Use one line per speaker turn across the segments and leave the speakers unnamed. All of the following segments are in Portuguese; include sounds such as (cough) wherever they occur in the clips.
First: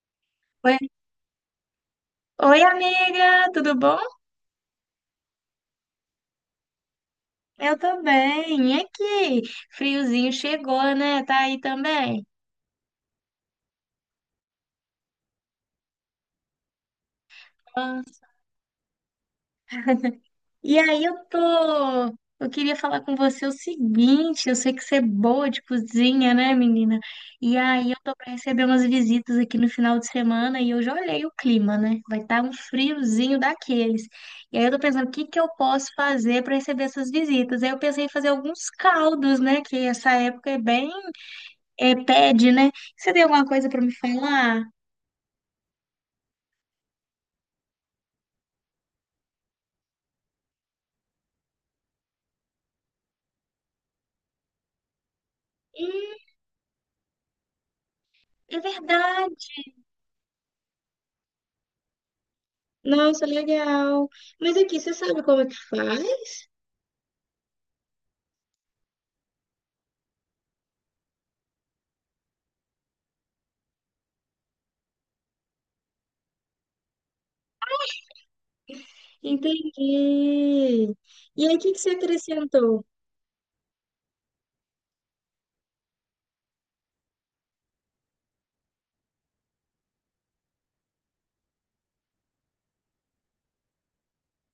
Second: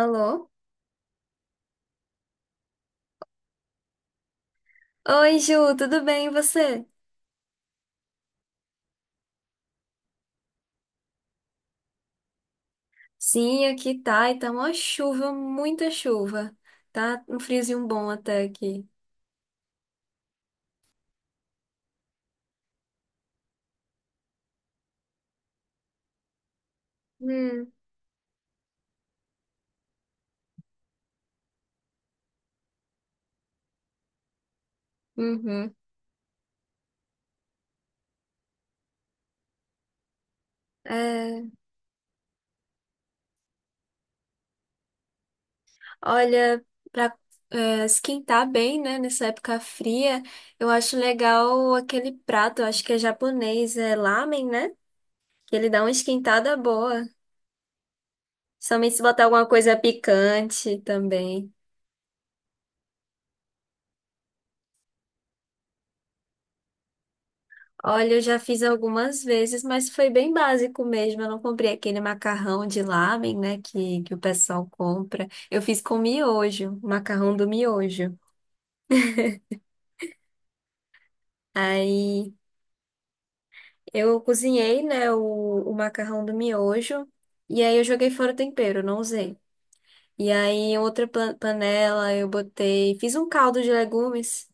Alô?
Oi, oi, amiga, tudo bom?
Oi, Ju, tudo bem e você?
Eu tô bem. E aqui? Friozinho chegou, né? Tá aí também.
Sim, aqui tá, e tá uma chuva, muita chuva. Tá um friozinho
Ah,
bom até aqui.
E aí eu tô, eu queria falar com você o seguinte, eu sei que você é boa de cozinha, né, menina? E
Hum,
aí eu tô pra receber umas visitas aqui no final de semana e eu já olhei o clima, né? Vai estar um friozinho daqueles. E aí eu tô pensando, o que que eu
uhum.
posso fazer pra receber essas visitas? Aí eu pensei em fazer alguns caldos, né, que essa época é bem
É,
é, pede, né? Você tem alguma coisa pra me falar?
olha, pra é, esquentar bem, né, nessa época fria, eu acho legal aquele prato, eu acho que é japonês, é lamen, né? Que ele dá uma
Hum,
esquentada boa.
é
Somente se botar alguma
verdade.
coisa picante também.
Nossa, legal. Mas aqui, você sabe como é que faz?
Olha, eu já fiz algumas vezes, mas foi bem básico mesmo. Eu não comprei aquele macarrão de lamen, né, que o pessoal compra. Eu fiz com miojo, macarrão do miojo.
Entendi. E aí, o que que você
Aí
acrescentou?
eu cozinhei, né, o macarrão do miojo e aí eu joguei fora o tempero, não usei. E aí em outra panela eu botei, fiz um caldo de legumes.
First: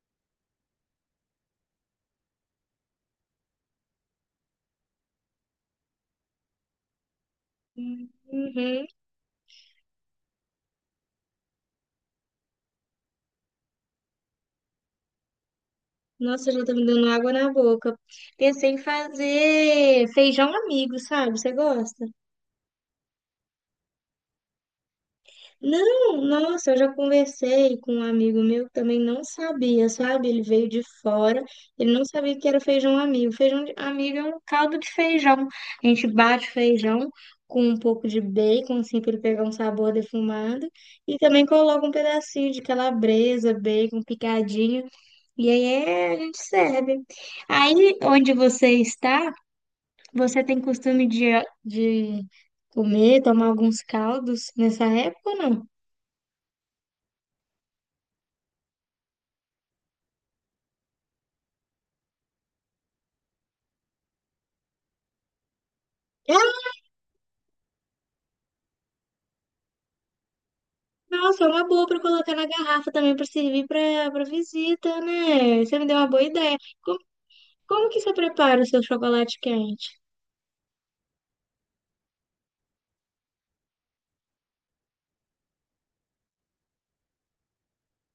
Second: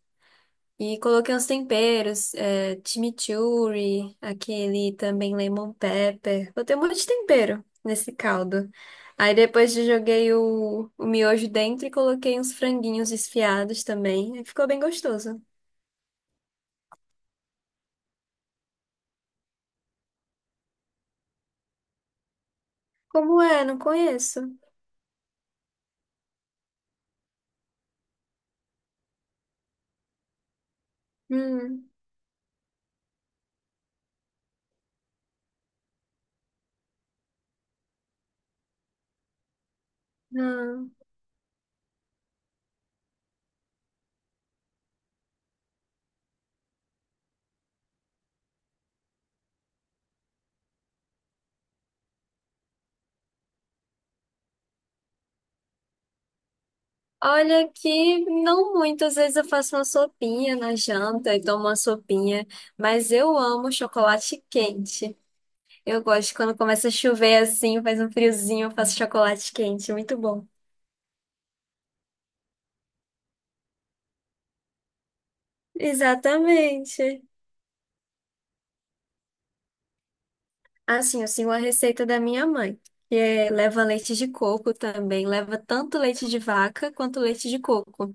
E coloquei uns temperos, é, chimichurri, aquele também lemon pepper. Botei um monte de tempero nesse caldo.
Uhum.
Aí depois eu joguei o miojo dentro e coloquei uns franguinhos desfiados também. Aí ficou bem gostoso.
Nossa, já tá me dando água na boca. Pensei em fazer feijão amigo, sabe? Você gosta?
Como é? Não conheço.
Não, nossa, eu já conversei com um amigo meu que também não sabia, sabe? Ele veio de fora,
Hum,
ele não sabia que era feijão amigo. Feijão de- amigo é um caldo de feijão. A gente bate feijão com um pouco de bacon, assim, para ele pegar um sabor defumado,
não.
e também coloca um pedacinho de calabresa, bacon picadinho, e aí é, a gente serve. Aí, onde você está, você tem costume de comer, tomar alguns caldos nessa época ou não?
Olha que não muito. Às vezes eu faço uma sopinha na janta e tomo uma sopinha. Mas eu amo chocolate quente. Eu gosto quando começa a chover assim, faz um friozinho, eu faço chocolate quente, muito bom.
Nossa, é uma boa pra colocar na garrafa também pra servir pra para visita, né? Você me deu uma boa ideia.
Exatamente.
Como que você prepara o seu chocolate quente?
Assim, eu sigo a receita da minha mãe, que é, leva leite de coco também, leva tanto leite de vaca quanto leite de coco.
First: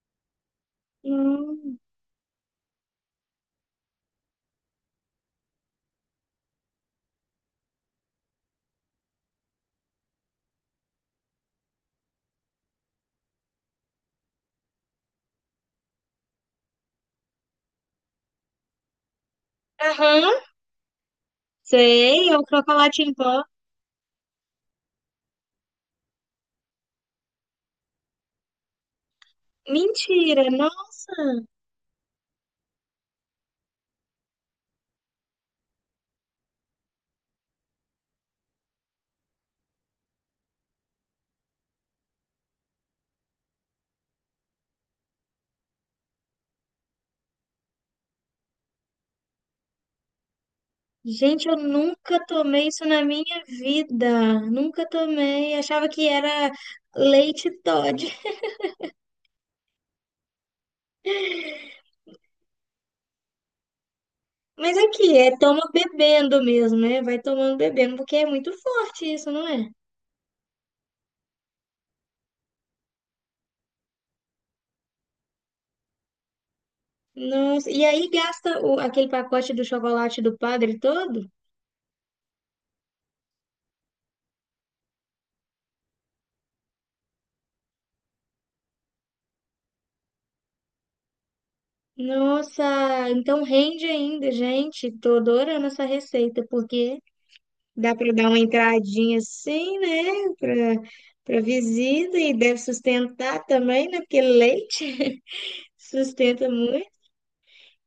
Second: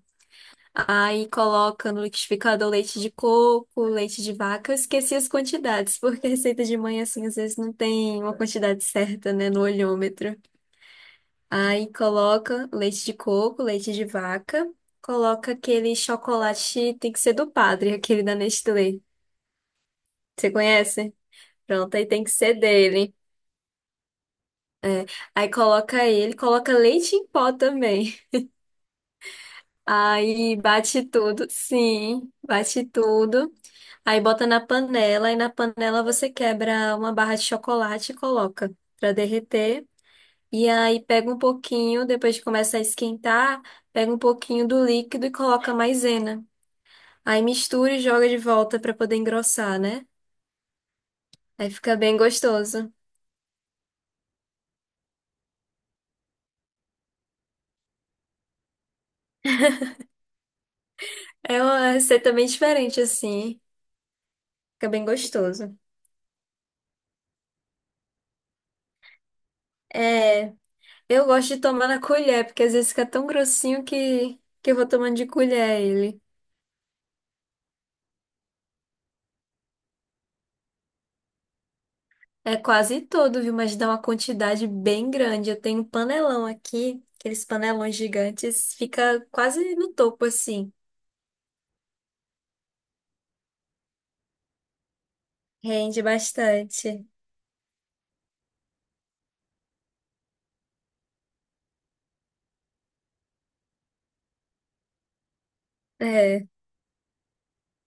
Aí
Hum.
coloca no liquidificador leite de coco, leite de vaca. Eu esqueci as quantidades, (laughs) porque a receita de mãe, assim, às vezes não tem uma quantidade certa, né, no olhômetro. Aí coloca leite de coco, leite de vaca, coloca aquele chocolate, tem que ser do Padre, (laughs) aquele da Nestlé.
Aham,
Você conhece? Pronto, aí tem
sei,
que
é o
ser
chocolate em
dele.
pó.
Aí coloca ele, coloca leite em pó também.
Mentira,
Aí bate
nossa!
tudo, sim, bate tudo. Aí bota na panela, e na panela você quebra uma barra de chocolate e coloca pra derreter. E aí pega um pouquinho, depois que começa a esquentar, pega um pouquinho do líquido e coloca maisena. Aí mistura e joga de volta pra poder engrossar, né?
Gente, eu
Aí fica bem
nunca tomei isso
gostoso.
na minha vida. Nunca tomei. Achava que era leite Toddy.
É uma receita bem diferente assim.
Mas
Fica bem
aqui, é toma
gostoso.
bebendo mesmo, né? Vai tomando bebendo, porque é muito forte isso, não é?
É, eu gosto de tomar na colher, porque às vezes fica tão grossinho que eu vou tomando de colher ele.
Nossa, e aí gasta o- aquele pacote do chocolate do padre todo?
É quase todo, viu? Mas dá uma quantidade bem grande. Eu tenho um panelão aqui, aqueles panelões gigantes, fica quase no topo assim.
Nossa, então rende ainda, gente. Tô adorando essa
Rende
receita, porque
bastante.
dá para dar uma entradinha assim, né? Para visita e deve sustentar também, né? Porque leite (laughs)
É.
sustenta muito.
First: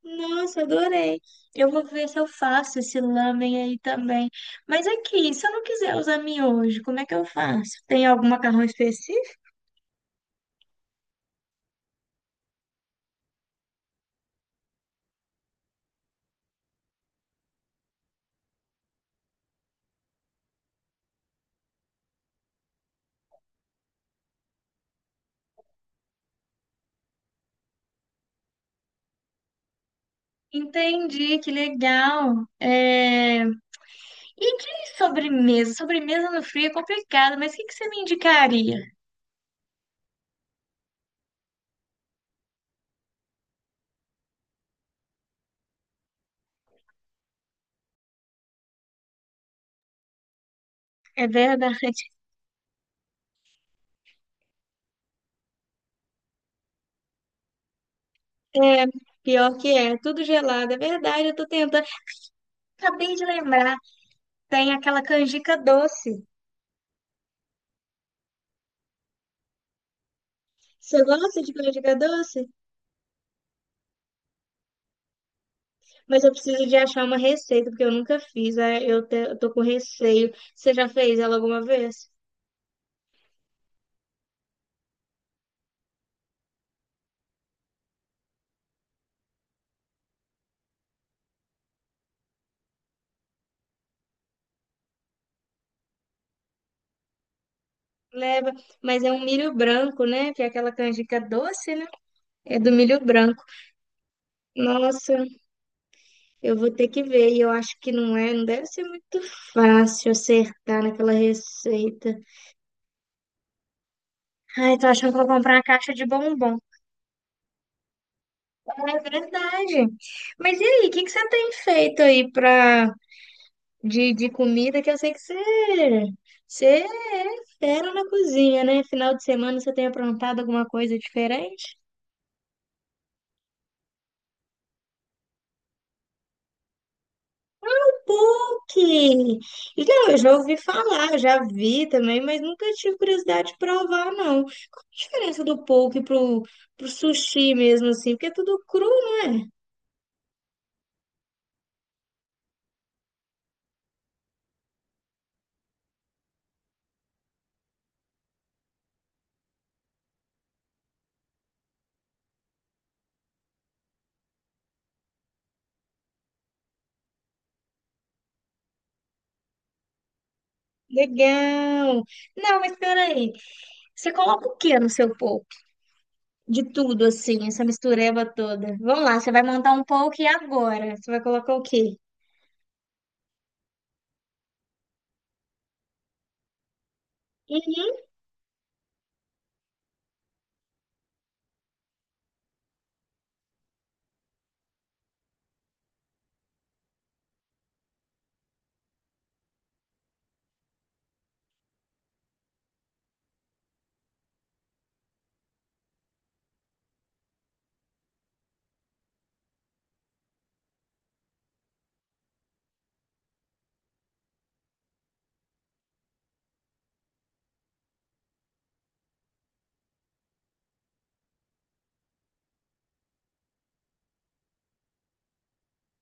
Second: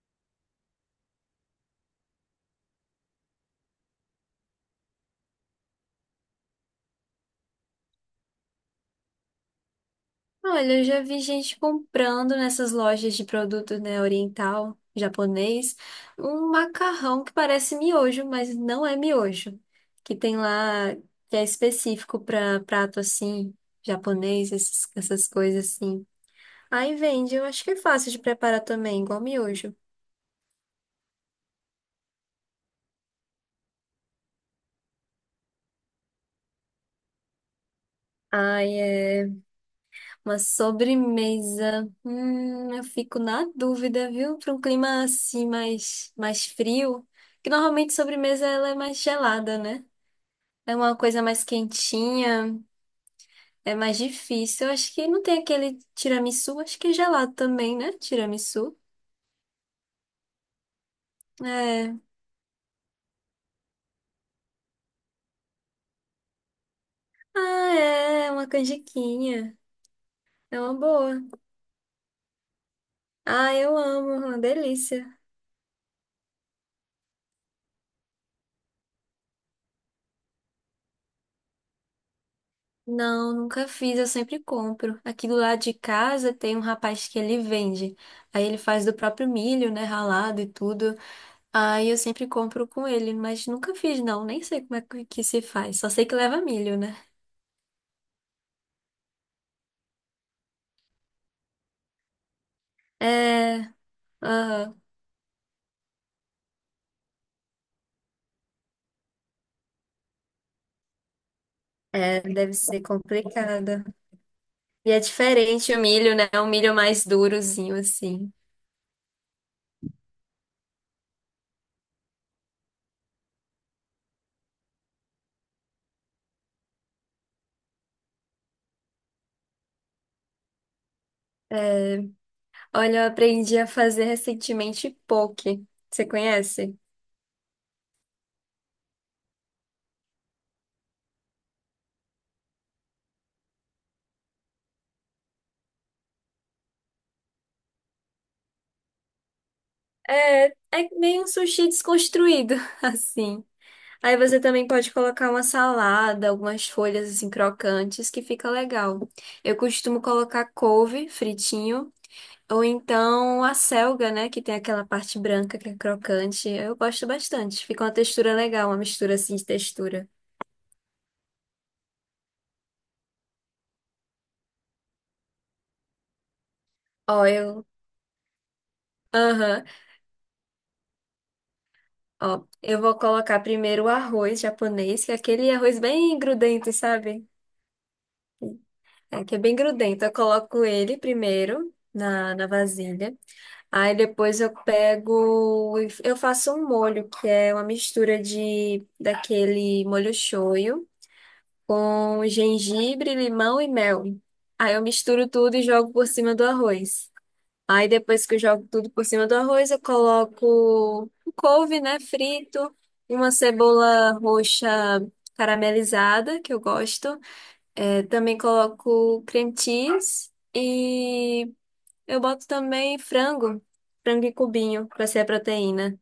Nossa, adorei. Eu vou ver se eu faço esse lamen aí também. Mas aqui, se eu não quiser usar miojo, como é que eu faço? Tem algum macarrão específico?
Olha, eu já vi gente comprando nessas lojas de produtos né, oriental, japonês, um macarrão que parece miojo, mas não é miojo. Que tem lá, que é específico para prato assim, japonês, essas coisas assim. Aí vende, eu acho que é fácil de preparar também, igual miojo.
Entendi, que legal. É, e de sobremesa? Sobremesa no frio é complicado, mas o que que você me
Ai,
indicaria?
é uma sobremesa. Eu fico na dúvida, viu? Para um clima assim mais frio, que normalmente sobremesa ela é mais gelada, né? É uma coisa
É
mais
verdade. (laughs)
quentinha, é mais difícil. Eu acho que não tem aquele tiramisu, acho que é gelado também, né?
É,
Tiramisu.
pior que é, tudo gelado. É verdade, eu tô tentando.
É.
Acabei de lembrar, tem aquela canjica doce.
Ah, é, é uma canjiquinha. É uma
Você
boa.
gosta de canjica doce?
Ah, eu amo, é uma delícia.
Mas eu preciso de achar uma receita, porque eu nunca fiz. Eu tô com receio. Você já fez ela alguma vez?
Não, nunca fiz, eu sempre compro. Aqui do lado de casa tem um rapaz que ele vende. Aí ele faz do próprio milho, né, ralado e tudo. Aí eu sempre compro com ele, mas nunca fiz não, nem sei como é que se faz. Só sei que leva milho, né?
Leva, mas é um milho branco, né? Que é aquela canjica doce, né? É do milho branco.
É, aham.
Nossa. Eu vou ter que ver, e eu acho que não é, não deve ser muito fácil acertar naquela receita.
É, deve ser complicado.
Ai, tô
E é
achando que eu vou comprar uma
diferente o
caixa de
milho, né? É um
bombom.
milho mais durozinho, assim.
É verdade. Mas e aí, o que que você tem feito aí pra, de comida? Que eu sei que você, você é fera na cozinha, né? Final de semana você tem aprontado alguma coisa diferente?
Olha, eu aprendi a fazer recentemente poke. Você conhece?
PUC! Não, eu já ouvi falar, já vi também, mas nunca tive curiosidade de provar, não. Qual a diferença do pro sushi mesmo, assim? Porque é tudo cru, não é?
É, é meio um sushi desconstruído, (laughs) assim. Aí você também pode colocar uma salada, algumas folhas, assim, crocantes, que fica legal. Eu costumo colocar couve fritinho. Ou então a selga, né? Que tem aquela parte branca que é crocante. Eu gosto bastante. Fica uma textura legal, uma mistura assim de textura.
Legal! Não, mas peraí. Você coloca o que no seu poke? De tudo,
Ó,
assim, essa
eu.
mistureba toda. Vamos lá, você vai
Aham.
montar um poke agora. Você vai colocar o quê?
Ó, eu vou colocar primeiro o arroz japonês, que é aquele arroz bem grudento, sabe?
Uhum.
É, que é bem grudento. Eu coloco ele primeiro na vasilha. Aí depois eu pego. Eu faço um molho, que é uma mistura de daquele molho shoyu com gengibre, limão e mel. Aí eu misturo tudo e jogo por cima do arroz. Aí depois que eu jogo tudo por cima do arroz, eu coloco um couve, né, frito, uma cebola roxa caramelizada, que eu gosto. É, também coloco cream cheese e eu boto também frango, frango em cubinho, pra ser a proteína.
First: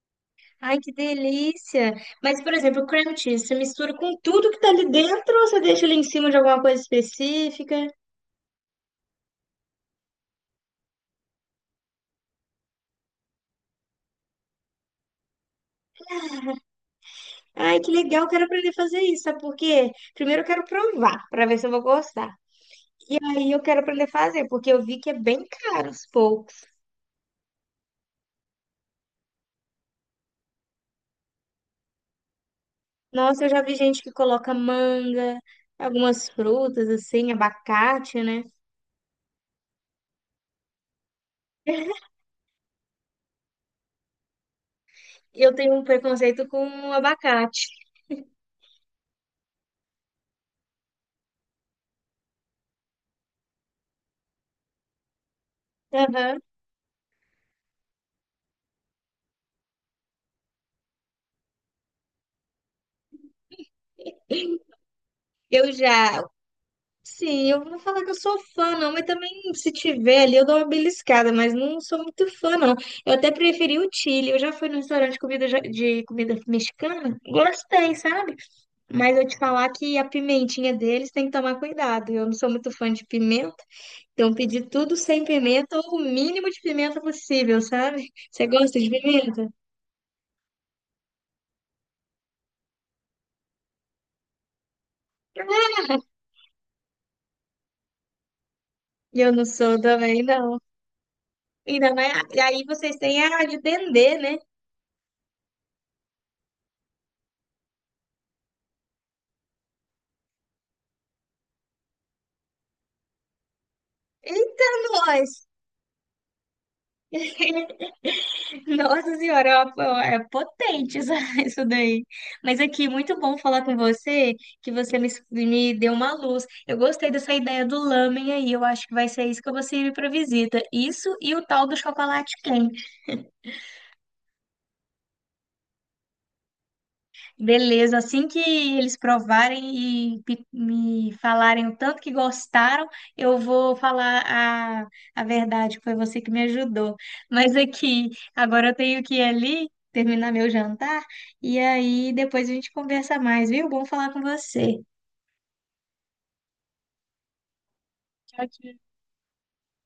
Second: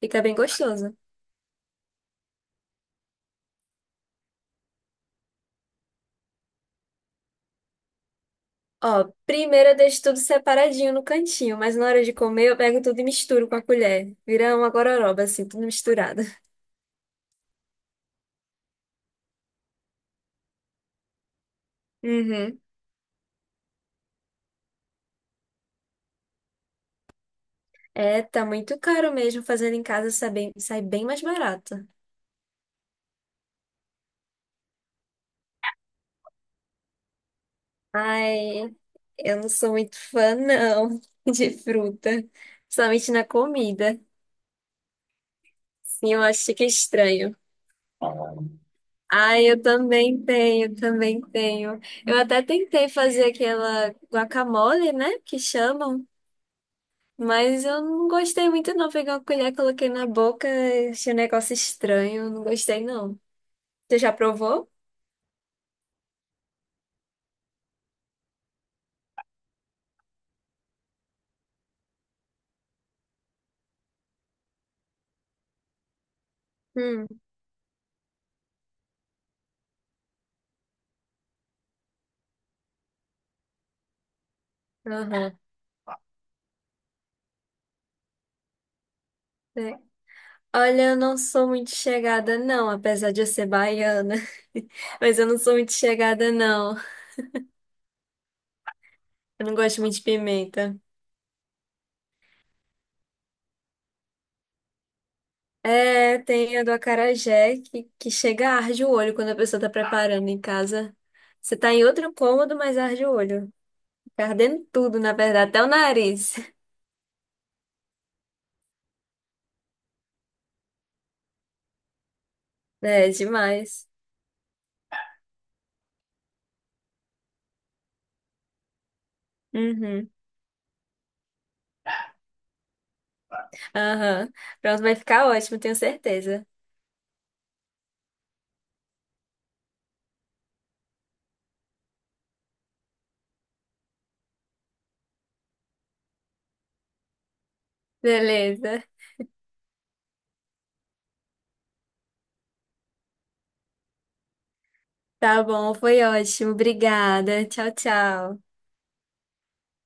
Fica bem
Ai, que
gostoso.
delícia! Mas, por exemplo, o cream cheese, você mistura com tudo que tá ali dentro ou você deixa ele em cima de alguma coisa específica?
Ó, primeiro eu deixo tudo separadinho no cantinho, mas na hora de comer eu pego tudo e misturo com a colher. Vira uma gororoba, assim, tudo misturado.
Ai, que legal, quero aprender a fazer isso, sabe por quê? Primeiro eu quero provar, para ver se eu vou gostar.
Uhum.
E aí eu quero aprender a fazer, porque eu vi que é bem caro os poucos.
É, tá muito caro mesmo. Fazendo em casa sai bem mais barato.
Nossa, eu já vi gente que coloca manga, algumas frutas assim, abacate, né?
Ai, eu não sou muito fã, não, (laughs) de fruta. Somente na comida.
Eu tenho um
Sim, eu
preconceito
acho que é
com
estranho.
abacate.
Ai, eu também tenho, também tenho. Eu até tentei fazer aquela guacamole, né? Que chamam.
Aham.
Mas eu não gostei muito, não. Peguei uma colher, coloquei na boca, achei um negócio estranho. Não gostei, não. Você já provou?
Eu já, sim, eu não vou falar que eu sou fã, não, mas também se tiver ali eu dou uma beliscada, mas não sou muito fã, não. Eu até preferi o Chile. Eu já fui num restaurante de comida, ja- de comida mexicana,
Hum,
gostei, sabe? Mas eu te falar que a pimentinha deles tem que tomar cuidado. Eu não sou muito fã de pimenta, então pedi tudo sem
aham.
pimenta ou o mínimo de pimenta possível, sabe? Você gosta de pimenta?
Olha, eu não sou muito chegada, não, apesar de eu ser baiana. (laughs) Mas eu não sou muito chegada, não.
Eu não
Eu não
sou
gosto muito de
também, não.
pimenta.
Ainda mais. E aí vocês têm a de dendê, né?
É, tem a do acarajé que chega a arde o olho quando a pessoa tá preparando em casa. Você tá em outro cômodo, mas arde o olho. Fica ardendo
Eita,
tudo, na
nós!
verdade, até o nariz. (laughs)
Nossa senhora, é potente isso, (laughs) isso daí. Mas aqui,
É,
muito bom falar com
demais.
você, que você me deu uma luz. Eu gostei dessa ideia do lamen aí, eu acho que vai ser isso que eu vou servir para
Uhum.
visita. Isso e o tal do chocolate quente.
Aham. Pronto, vai ficar ótimo, tenho certeza.
Beleza, assim que eles provarem e me falarem o tanto que gostaram, eu vou falar a verdade, que foi você que me ajudou. Mas aqui, agora eu
Beleza.
tenho que ir ali, terminar meu jantar, e aí depois a gente conversa mais, viu? Bom falar com você.
Tá bom, foi ótimo. Obrigada. Tchau,
Tchau,
tchau.
tchau.